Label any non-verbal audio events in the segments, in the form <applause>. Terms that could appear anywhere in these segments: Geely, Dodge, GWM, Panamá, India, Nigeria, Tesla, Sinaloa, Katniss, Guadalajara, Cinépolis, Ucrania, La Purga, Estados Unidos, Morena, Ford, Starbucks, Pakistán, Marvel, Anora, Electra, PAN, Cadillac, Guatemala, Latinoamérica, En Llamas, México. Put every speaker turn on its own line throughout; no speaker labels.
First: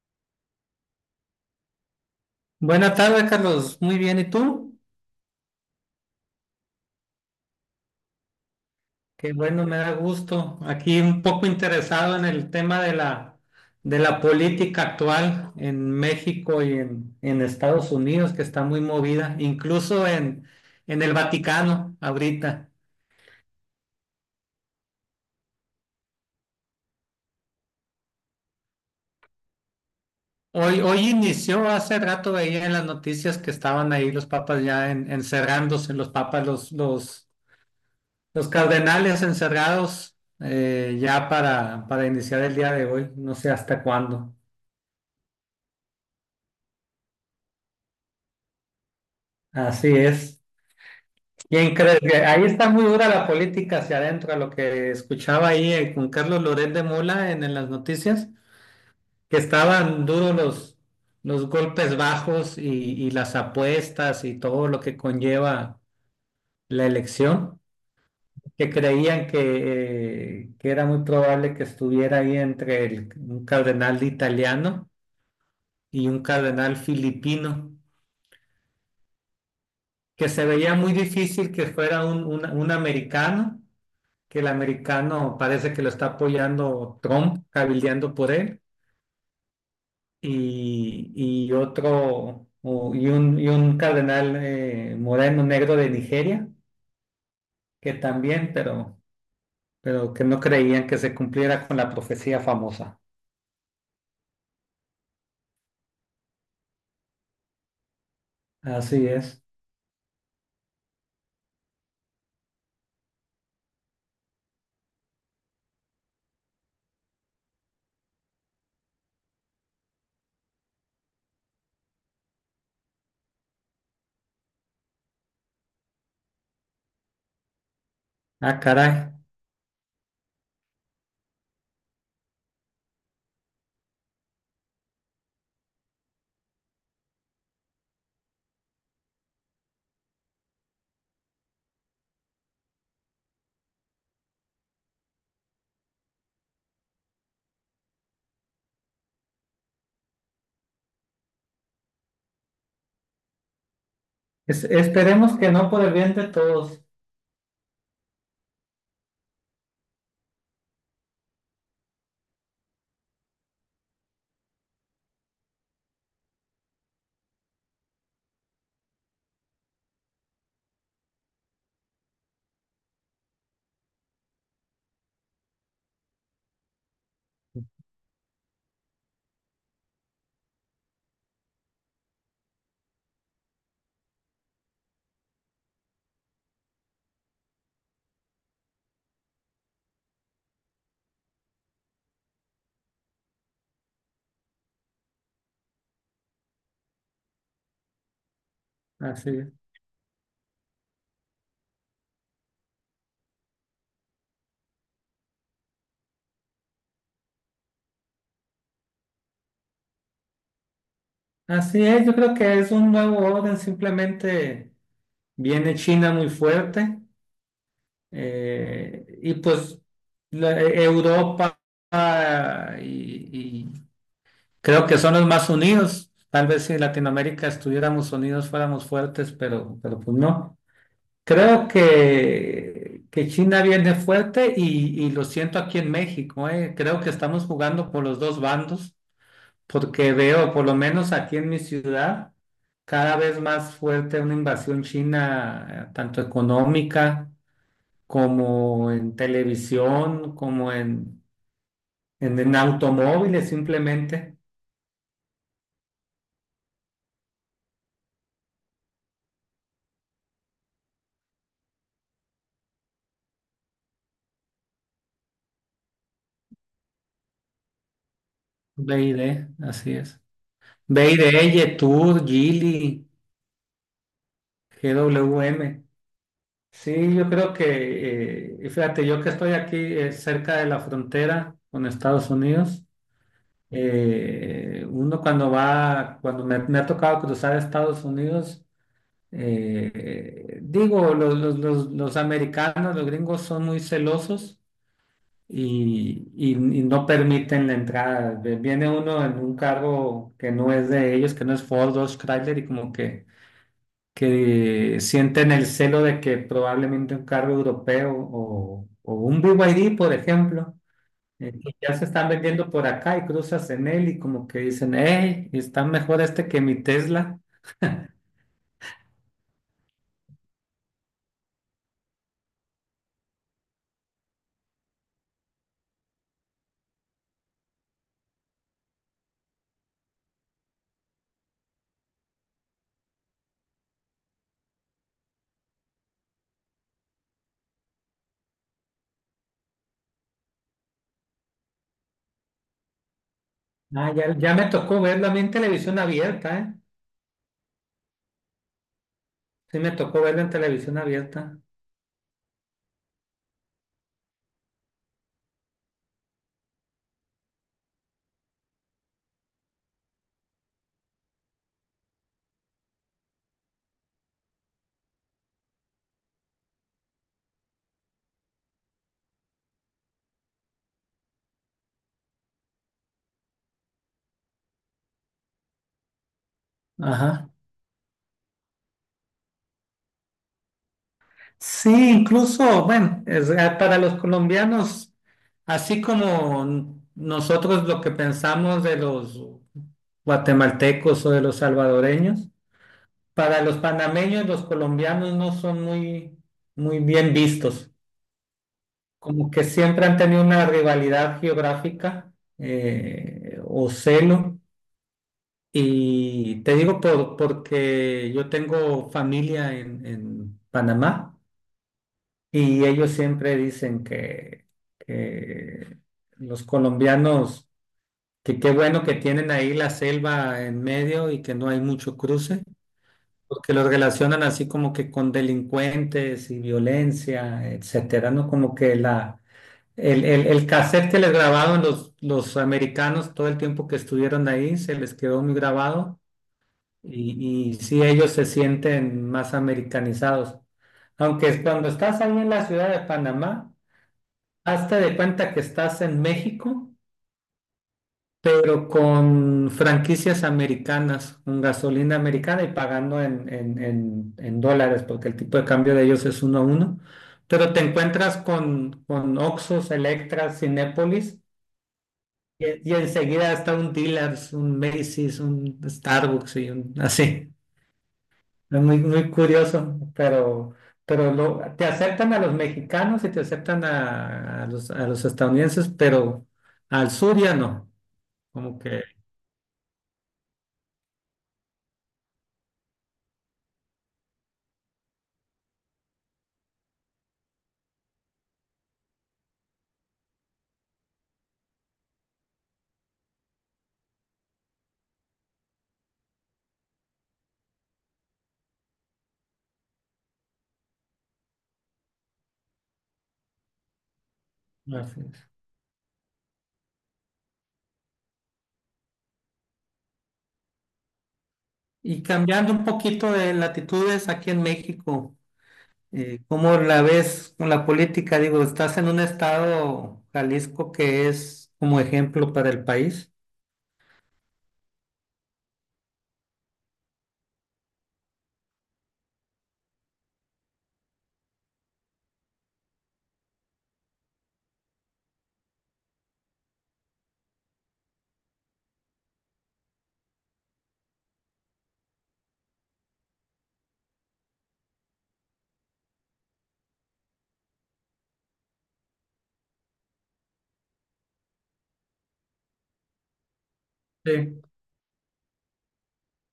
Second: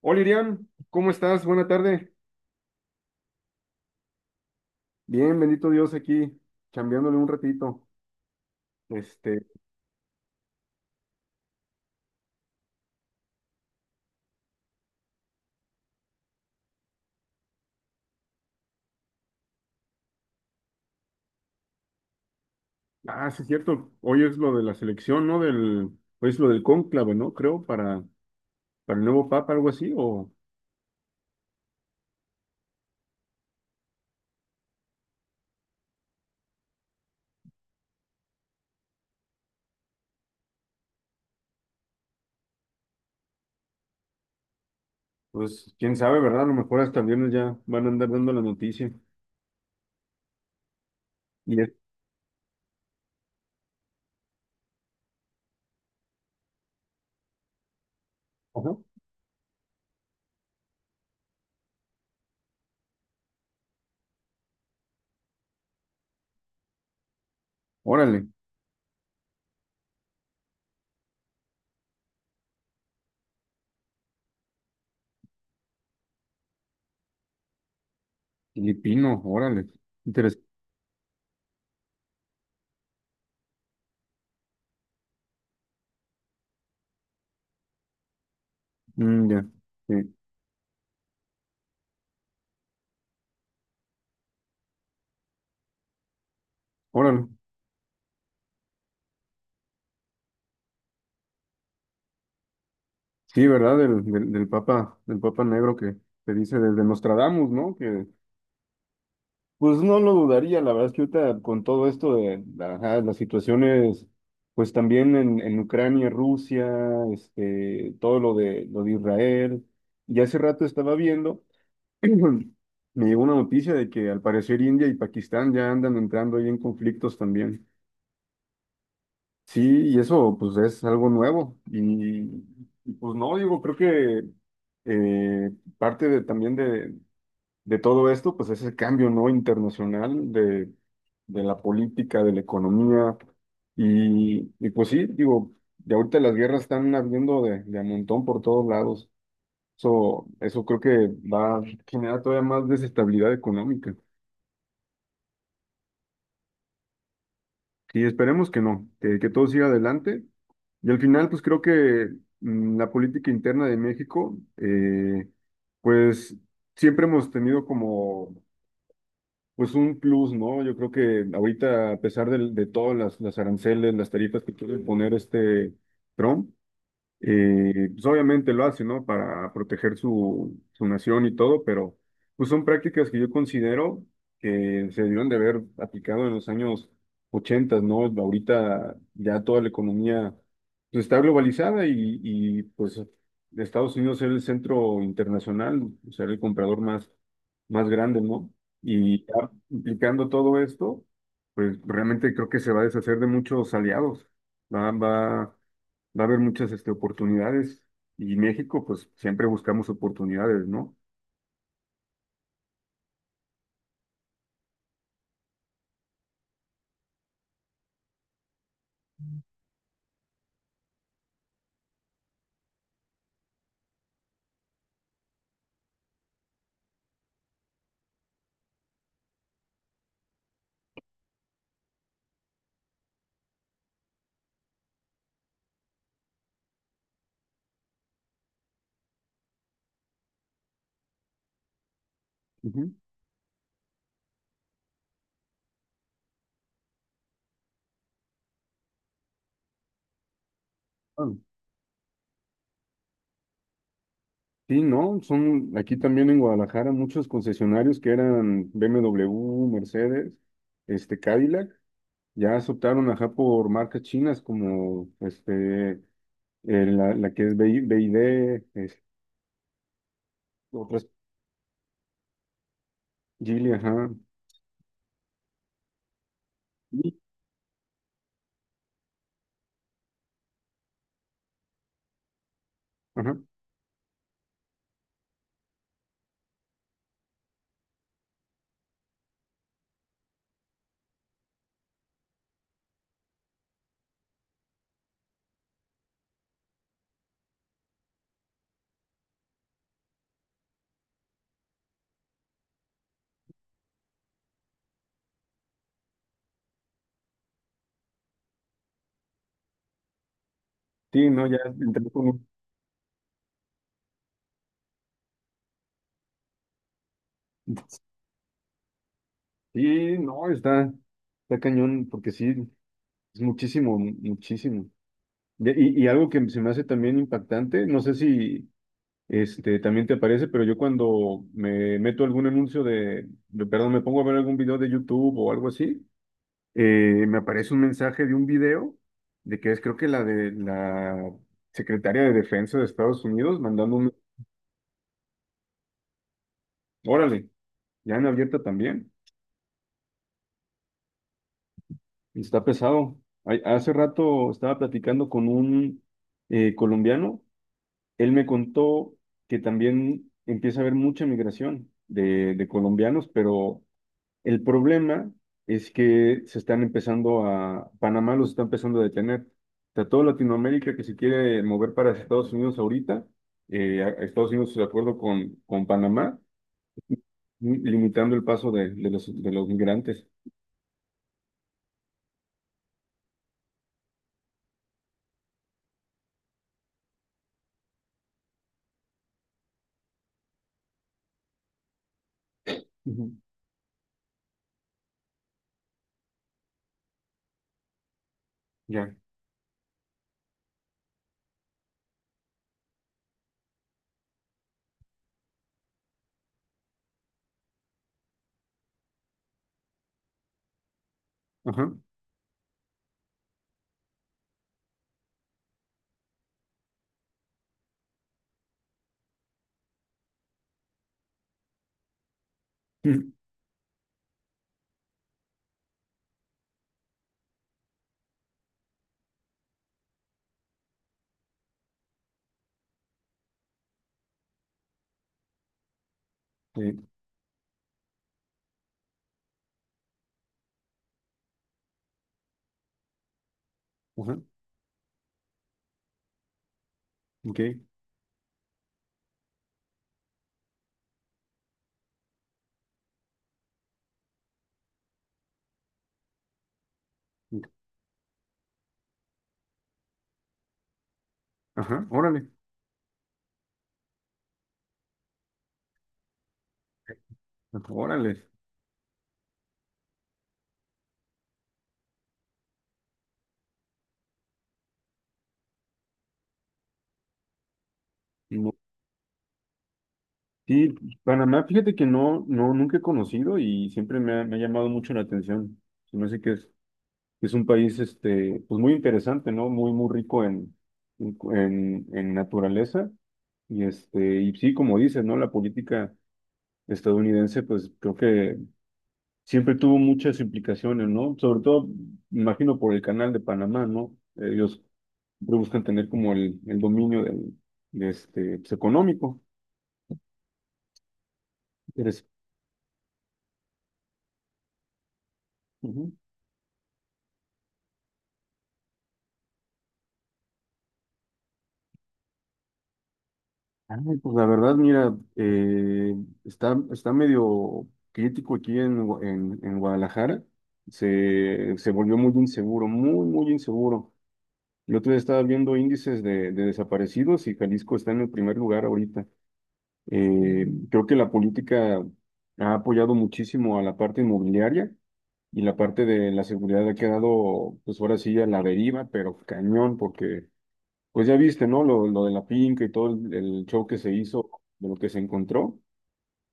Hola Iriam, ¿cómo estás? Buena tarde.
Buenas tardes, Carlos. Muy bien, ¿y tú?
Bien, bendito Dios aquí, chambeándole un ratito.
Qué
Este,
bueno, me da gusto. Aquí un poco interesado en el tema de la política actual en México y en Estados Unidos, que está muy movida, incluso en el Vaticano ahorita.
sí es cierto, hoy es lo de la selección, ¿no? Hoy es lo del cónclave, ¿no? Creo, para el nuevo papa, algo así. O
Hoy inició, hace rato veía en las noticias que estaban ahí los papas ya encerrándose, los papas, los cardenales encerrados, ya para iniciar el día de hoy, no sé hasta cuándo.
pues quién sabe, ¿verdad? A lo mejor hasta el viernes ya van a andar dando la noticia.
Así es.
Y es,
¿Quién crees que ahí está muy dura la política hacia adentro? A lo que escuchaba ahí, con Carlos Loret de Mola en las noticias,
ajá,
que estaban duros los golpes bajos y las apuestas y todo lo que conlleva la elección,
órale,
que creían que era muy probable que estuviera ahí entre un cardenal italiano y un cardenal filipino,
filipino, órale,
que se
interesante.
veía muy difícil que fuera un americano, que el americano parece que lo está apoyando Trump, cabildeando por él,
Mm, ya, sí,
y otro, y un cardenal, moreno negro de Nigeria,
órale.
que también, pero, que no creían que se cumpliera con la profecía famosa.
Sí, ¿verdad? Del papa negro que se dice desde Nostradamus, ¿no? Que
Así es.
Pues no lo dudaría, la verdad es que ahorita con todo esto de, ajá, las situaciones, pues también en Ucrania, Rusia, todo lo de Israel, y hace rato estaba viendo, <clears throat> me llegó una noticia de que al parecer India y Pakistán ya andan entrando ahí en conflictos también.
Ah, caray.
Sí, y eso pues es algo nuevo. Y, y, pues no, digo, creo que eh, parte de, también de todo esto, pues es el cambio, ¿no? Internacional de la política, de la economía. Y pues sí, digo, de ahorita las guerras están habiendo de a montón por todos lados. Eso creo que va a generar todavía más desestabilidad económica.
Esperemos que no, por el bien de todos.
Y esperemos que no, que todo siga adelante. Y al final, pues creo que la política interna de México, pues siempre hemos tenido como pues un plus, ¿no? Yo creo que ahorita, a pesar de todas las aranceles, las tarifas que quieren poner este Trump, pues obviamente lo hace, ¿no? Para proteger su, su nación y todo, pero pues son prácticas que yo considero que se debieron de haber aplicado en los años 80, ¿no? Ahorita ya toda la economía pues, está globalizada. Y, y pues Estados Unidos es el centro internacional, o sea, el comprador más, más grande, ¿no? Y
Así es.
ya implicando todo esto, pues realmente creo que se va a deshacer de muchos aliados. Va, va a haber muchas este, oportunidades, y México, pues siempre buscamos oportunidades, ¿no?
Así es, yo creo que es un nuevo orden, simplemente viene China muy fuerte. Y pues Europa, ah, y creo que son los más unidos. Tal vez si Latinoamérica estuviéramos unidos fuéramos fuertes, pero pues no. Creo que China viene fuerte y lo siento aquí en México. Creo que estamos jugando por los dos bandos, porque veo, por lo menos aquí en mi ciudad,
Ujú.
cada vez más fuerte una invasión china, tanto económica como en televisión, como en,
Ah,
en, en automóviles simplemente.
sí, no, son aquí también en Guadalajara muchos concesionarios que eran BMW, Mercedes, este Cadillac, ya se optaron, ajá, por marcas chinas, como este, la que es BYD,
B
es-
y D, así es.
otras
BID, Yetur, Geely,
Geely, ajá.
GWM.
Y,
Sí, yo creo y fíjate, yo que estoy aquí cerca de la frontera con Estados Unidos,
ajá.
uno cuando va, cuando me ha tocado cruzar a Estados Unidos, digo, los americanos, los gringos son muy celosos y, y- y no permiten la entrada. Viene uno en un cargo que no es de ellos, que no es Ford, Dodge, Chrysler, y como que sienten el celo de que probablemente un cargo europeo o un BYD, por ejemplo,
Sí, no, ya
que ya
entré
se están
con-
vendiendo por acá y cruzas en él y como que dicen, hey, está mejor este que mi Tesla.
Sí, no, está, está cañón porque sí es muchísimo, muchísimo. Ya, Y, y algo que se me hace también impactante, no sé si este, también te aparece, pero yo cuando me meto algún anuncio perdón, me pongo a ver algún video de YouTube o algo así, me aparece un mensaje de un video de que es, creo que, la de la secretaria de Defensa de Estados Unidos mandando
Ah,
un,
ya, ya me tocó verlo a mí en televisión abierta, ¿eh?
órale, ya en abierta también,
Sí, me tocó verlo en televisión abierta.
y está pesado. Ay, hace rato estaba platicando con un, colombiano. Él me contó que también empieza a haber mucha migración de colombianos, pero el problema es que se están empezando a, Panamá los está empezando a detener. O sea, toda Latinoamérica que se quiere mover para Estados Unidos ahorita, a Estados Unidos de acuerdo con Panamá,
Ajá.
limitando el paso de los migrantes.
Sí, incluso, bueno, para los colombianos, así como nosotros lo que pensamos de los guatemaltecos o de los salvadoreños,
Ujú.
para los panameños los colombianos no son muy, muy bien vistos,
Ya.
como que siempre han tenido una rivalidad geográfica, o celo. Y te digo porque yo tengo familia en Panamá.
Ajá.
Y ellos siempre dicen que los colombianos, que qué bueno que tienen ahí la selva en medio y que no hay mucho cruce,
Ujú.
porque los relacionan así como que con delincuentes y violencia, etcétera, ¿no? Como que el cassette que les grabaron los americanos todo el tiempo que estuvieron ahí se les quedó muy grabado,
Sí.
y sí, ellos se sienten más americanizados. Aunque cuando estás ahí en la ciudad de Panamá,
Ajá.
hazte de cuenta que estás en México,
Ok.
pero con franquicias americanas, con gasolina americana y pagando en dólares, porque el tipo de cambio de ellos es uno a uno. Pero te encuentras con Oxxos, Electras, Cinépolis,
Ajá. Órale.
y enseguida está un dealers, un Macy's, un Starbucks y un así.
Órale.
Es muy, muy curioso, pero te aceptan a los mexicanos y te aceptan a los estadounidenses, pero al sur ya no. Como que.
Sí, Panamá, fíjate que no, no, nunca he conocido y siempre me ha llamado mucho la atención. Se me hace que es un país, este, pues muy interesante, ¿no? Muy, muy rico en, en naturaleza. Y este, y sí, como dices, ¿no? La política estadounidense, pues creo que siempre tuvo muchas implicaciones, ¿no? Sobre todo, me imagino, por el canal de Panamá, ¿no? Ellos
Así es.
siempre buscan tener como el dominio del, de este, pues, económico.
Y
Interes-
cambiando un poquito de latitudes aquí en México,
Ujú.
¿cómo la ves con la política? Digo, estás en un estado, Jalisco, que es como ejemplo para el país.
Ay, pues la verdad, mira, está, está medio crítico aquí en, en Guadalajara. Se volvió muy inseguro, muy, muy inseguro. El otro día estaba viendo índices de desaparecidos y Jalisco está en el primer lugar ahorita. Creo que la política ha apoyado muchísimo a la parte inmobiliaria y la parte de la seguridad ha quedado, pues ahora sí, a la deriva, pero cañón, porque pues ya viste, ¿no? Lo de la finca y todo el show que se hizo,
Sí,
de lo que se encontró.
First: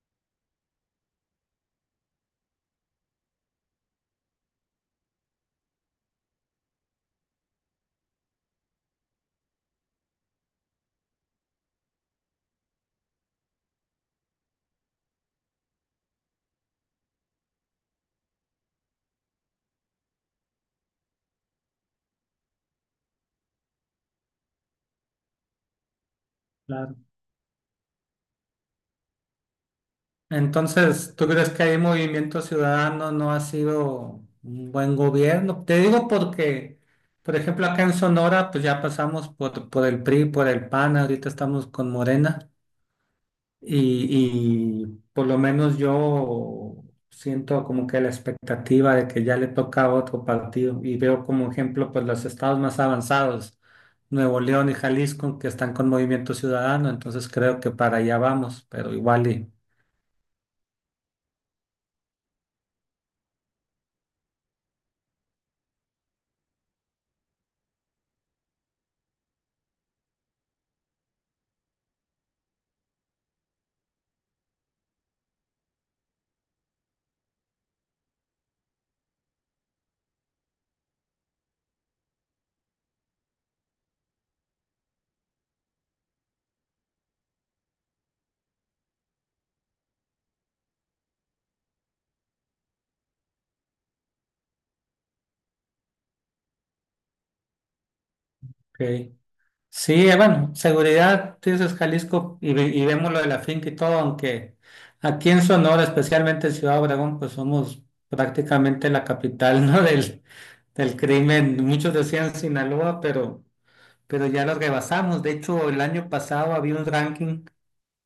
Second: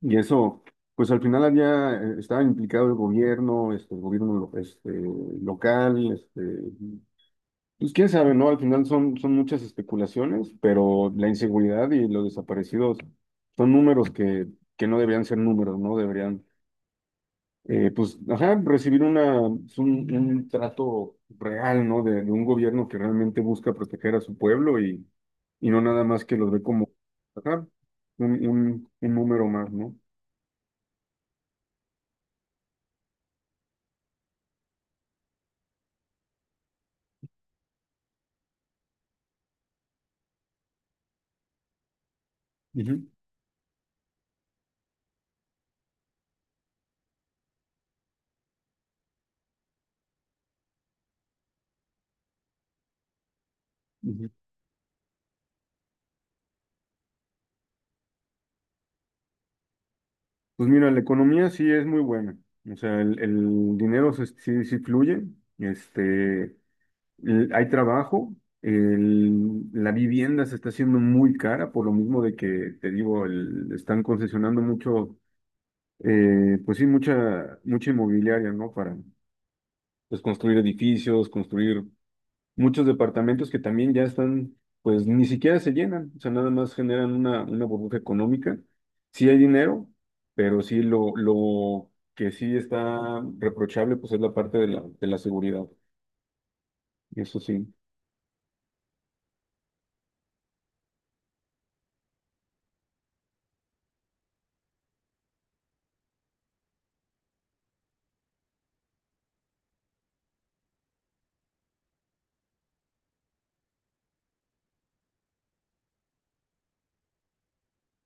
Y eso, pues al final había, estaba implicado el gobierno, este, el gobierno este, local, este, pues quién sabe, ¿no? Al final son, son muchas especulaciones, pero la inseguridad y los desaparecidos son números que no deberían ser números, ¿no? Deberían, pues, ajá, recibir una, pues, un trato real, ¿no? De un gobierno que realmente busca proteger a su pueblo, y no nada más que los ve como,
claro.
ajá, un número más, ¿no?
Entonces, ¿tú crees que hay Movimiento Ciudadano no ha sido un buen gobierno? Te digo porque, por ejemplo, acá en Sonora, pues ya pasamos por el PRI, por el PAN, ahorita estamos con Morena
Ujú,
y por lo menos yo siento como que la expectativa de que ya le toca a otro partido, y veo como ejemplo pues los estados más avanzados,
ujú.
Nuevo León y Jalisco, que están con Movimiento Ciudadano, entonces creo que para allá vamos, pero igual y...
Pues mira, la economía sí es muy buena, o sea, el dinero sí, sí fluye, este, hay trabajo, la vivienda se está haciendo muy cara por lo mismo de que, te digo, están concesionando mucho, pues sí, mucha, mucha inmobiliaria, ¿no? Para pues, construir edificios, construir muchos departamentos que también ya están, pues ni siquiera se llenan, o sea, nada más generan una burbuja económica. Sí hay dinero, pero sí lo que sí está reprochable, pues es la parte de la seguridad, eso sí.
Ok. Sí, bueno, seguridad, tú dices Jalisco y vemos lo de la finca y todo, aunque aquí en Sonora, especialmente en Ciudad Obregón, pues somos prácticamente la capital, <laughs> ¿no? Del crimen. Muchos decían Sinaloa, pero, ya los rebasamos. De hecho, el año pasado había un ranking,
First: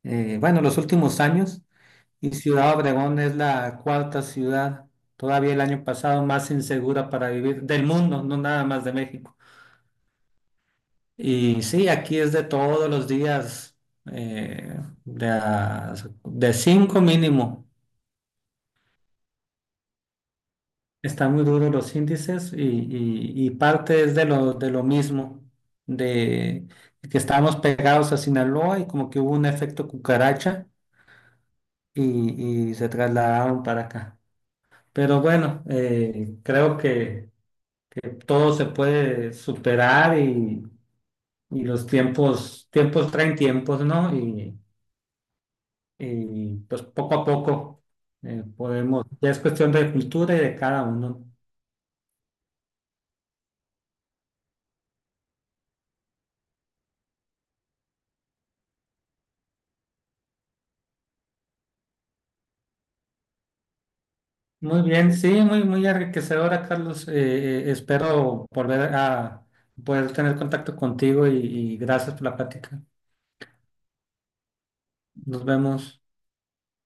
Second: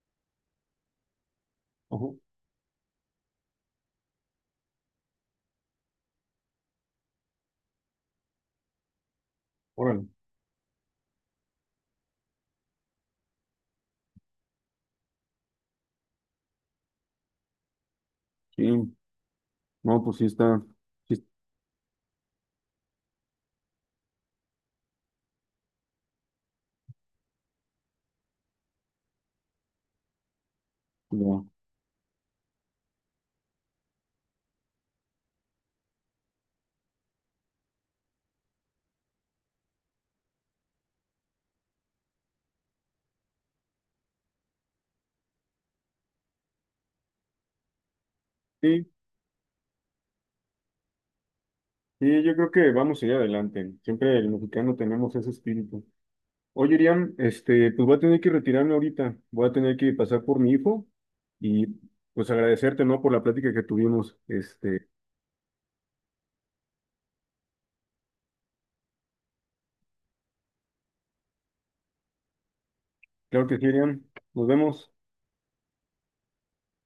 bueno, los últimos años,
Ojo,
y Ciudad Obregón es la cuarta ciudad, todavía el año pasado, más insegura para vivir del mundo, no nada más de México.
órale.
Y sí, aquí es de todos los días, eh, de, a- de cinco mínimo.
Sí, no, pues sí está, sí,
Están muy duros los índices y parte es de lo mismo, de que estábamos pegados a Sinaloa y como que hubo un efecto cucaracha,
no.
y se trasladaron para acá. Pero bueno, creo que todo se puede superar, y los tiempos, tiempos traen tiempos, ¿no? Y pues poco a poco
Sí,
podemos, ya es cuestión de cultura y de cada uno.
sí, yo creo que vamos a ir adelante. Siempre el mexicano tenemos ese espíritu. Oye, Iriam, este, pues voy a tener que retirarme ahorita, voy a tener que pasar por mi hijo y pues agradecerte, ¿no? Por la plática que tuvimos.
Muy
Este,
bien, sí, muy, muy enriquecedora, Carlos. Espero volver a poder tener contacto contigo, y gracias por la plática.
claro que sí, Iriam, nos vemos.
Nos vemos.